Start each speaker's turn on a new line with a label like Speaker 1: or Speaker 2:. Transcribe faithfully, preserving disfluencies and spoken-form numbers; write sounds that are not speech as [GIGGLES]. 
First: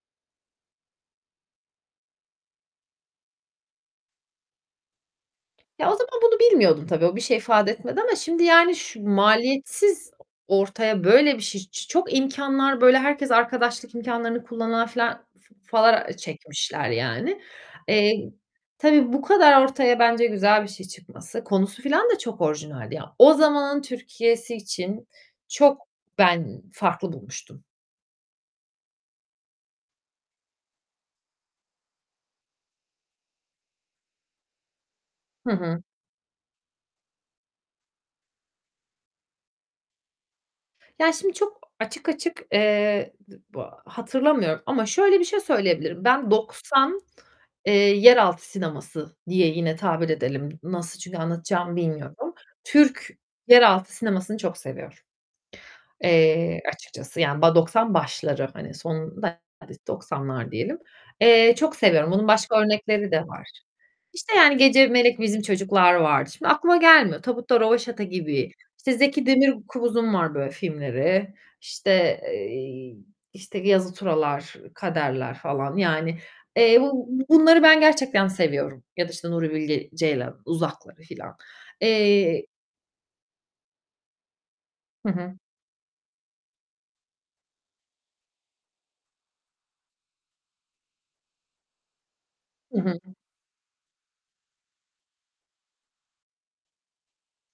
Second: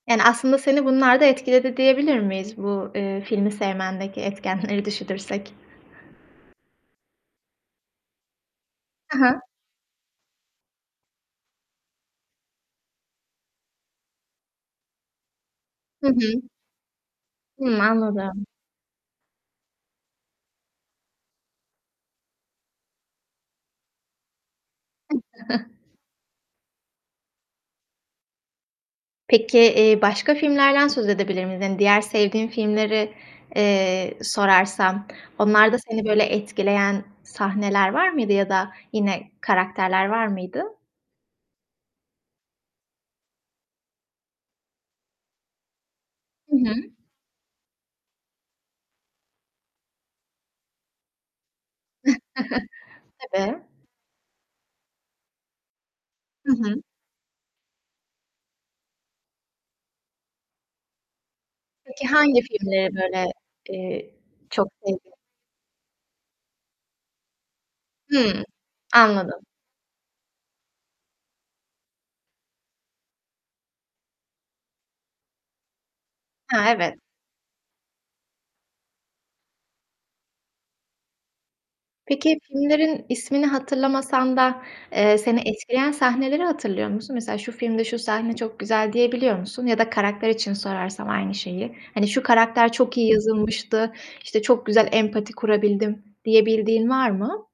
Speaker 1: Yani, aslında, seni bunlar da etkiledi diyebilir miyiz bu, eee, filmi sevmendeki etkenleri düşünürsek?
Speaker 2: Ya, o zaman bunu bilmiyordum tabii. O bir şey ifade etmedi ama şimdi, yani, şu
Speaker 1: Hı hı.
Speaker 2: maliyetsiz ortaya böyle bir şey, ç çok imkanlar, böyle, herkes arkadaşlık imkânlarını kullanan filan f f falan
Speaker 1: Hı hı.
Speaker 2: çekmişler, yani.
Speaker 1: Hıı,
Speaker 2: Eee,
Speaker 1: anladım.
Speaker 2: tabii, bu kadar ortaya bence güzel bir şey çıkması. Konusu filan da çok orijinaldi ya. O zamanın Türkiye'si için çok
Speaker 1: [GIGGLES]
Speaker 2: ben farklı bulmuştum.
Speaker 1: Peki, iii, başka filmlerden söz edebilir miyiz? Hani, diğer sevdiğin filmleri, eee, sorarsam,
Speaker 2: Hı
Speaker 1: onlarda
Speaker 2: hı.
Speaker 1: seni böyle etkileyen sahneler var mıydı ya da yine karakterler var mıydı?
Speaker 2: Yani, şimdi çok açık açık, eee, d bu hatırlamıyorum ama şöyle bir şey söyleyebilirim. Ben
Speaker 1: Hı hı.
Speaker 2: doksan, eee, yeraltı sineması diye yine tabir edelim. Nasıl, çünkü anlatacağımı bilmiyorum. Türk
Speaker 1: [CHUCKLES] Tabii.
Speaker 2: yeraltı sinemasını çok seviyorum,
Speaker 1: Hı
Speaker 2: eee,
Speaker 1: hı.
Speaker 2: açıkçası, yani, ba doksan başları, hani, son [UNINTELLIGIBLE] doksanlar diyelim. Eee, çok
Speaker 1: Peki,
Speaker 2: seviyorum. Onun
Speaker 1: hangi
Speaker 2: başka
Speaker 1: filmleri,
Speaker 2: örnekleri de
Speaker 1: böyle,
Speaker 2: var.
Speaker 1: eee,
Speaker 2: İşte, yani,
Speaker 1: çok
Speaker 2: Gece,
Speaker 1: sevdin?
Speaker 2: Melek, Bizim Çocuklar vardı. Şimdi aklıma gelmiyor. Tabutta Röveşata
Speaker 1: Hıı,
Speaker 2: gibi, işte, Zeki
Speaker 1: anladım.
Speaker 2: Demirkubuz'un var böyle filmleri, işte, eee, işte, Yazı Tura'lar, Kader'ler falan, yani.
Speaker 1: Ha,
Speaker 2: Eee,
Speaker 1: evet.
Speaker 2: bu bunları ben gerçekten seviyorum ya da, işte, Nuri Bilge Ceylan Uzak'ları falan.
Speaker 1: Peki,
Speaker 2: Eee
Speaker 1: filmlerin ismini hatırlamasan da,
Speaker 2: Hı
Speaker 1: eee,
Speaker 2: hı.
Speaker 1: seni etkileyen sahneleri hatırlıyor musun? Mesela şu filmde şu sahne çok güzel diyebiliyor musun ya da karakter için sorarsam aynı şeyi? Hani, şu karakter
Speaker 2: Hı
Speaker 1: çok iyi
Speaker 2: hı.
Speaker 1: yazılmıştı, işte, çok güzel empati kurabildim, diyebildiğin var mı?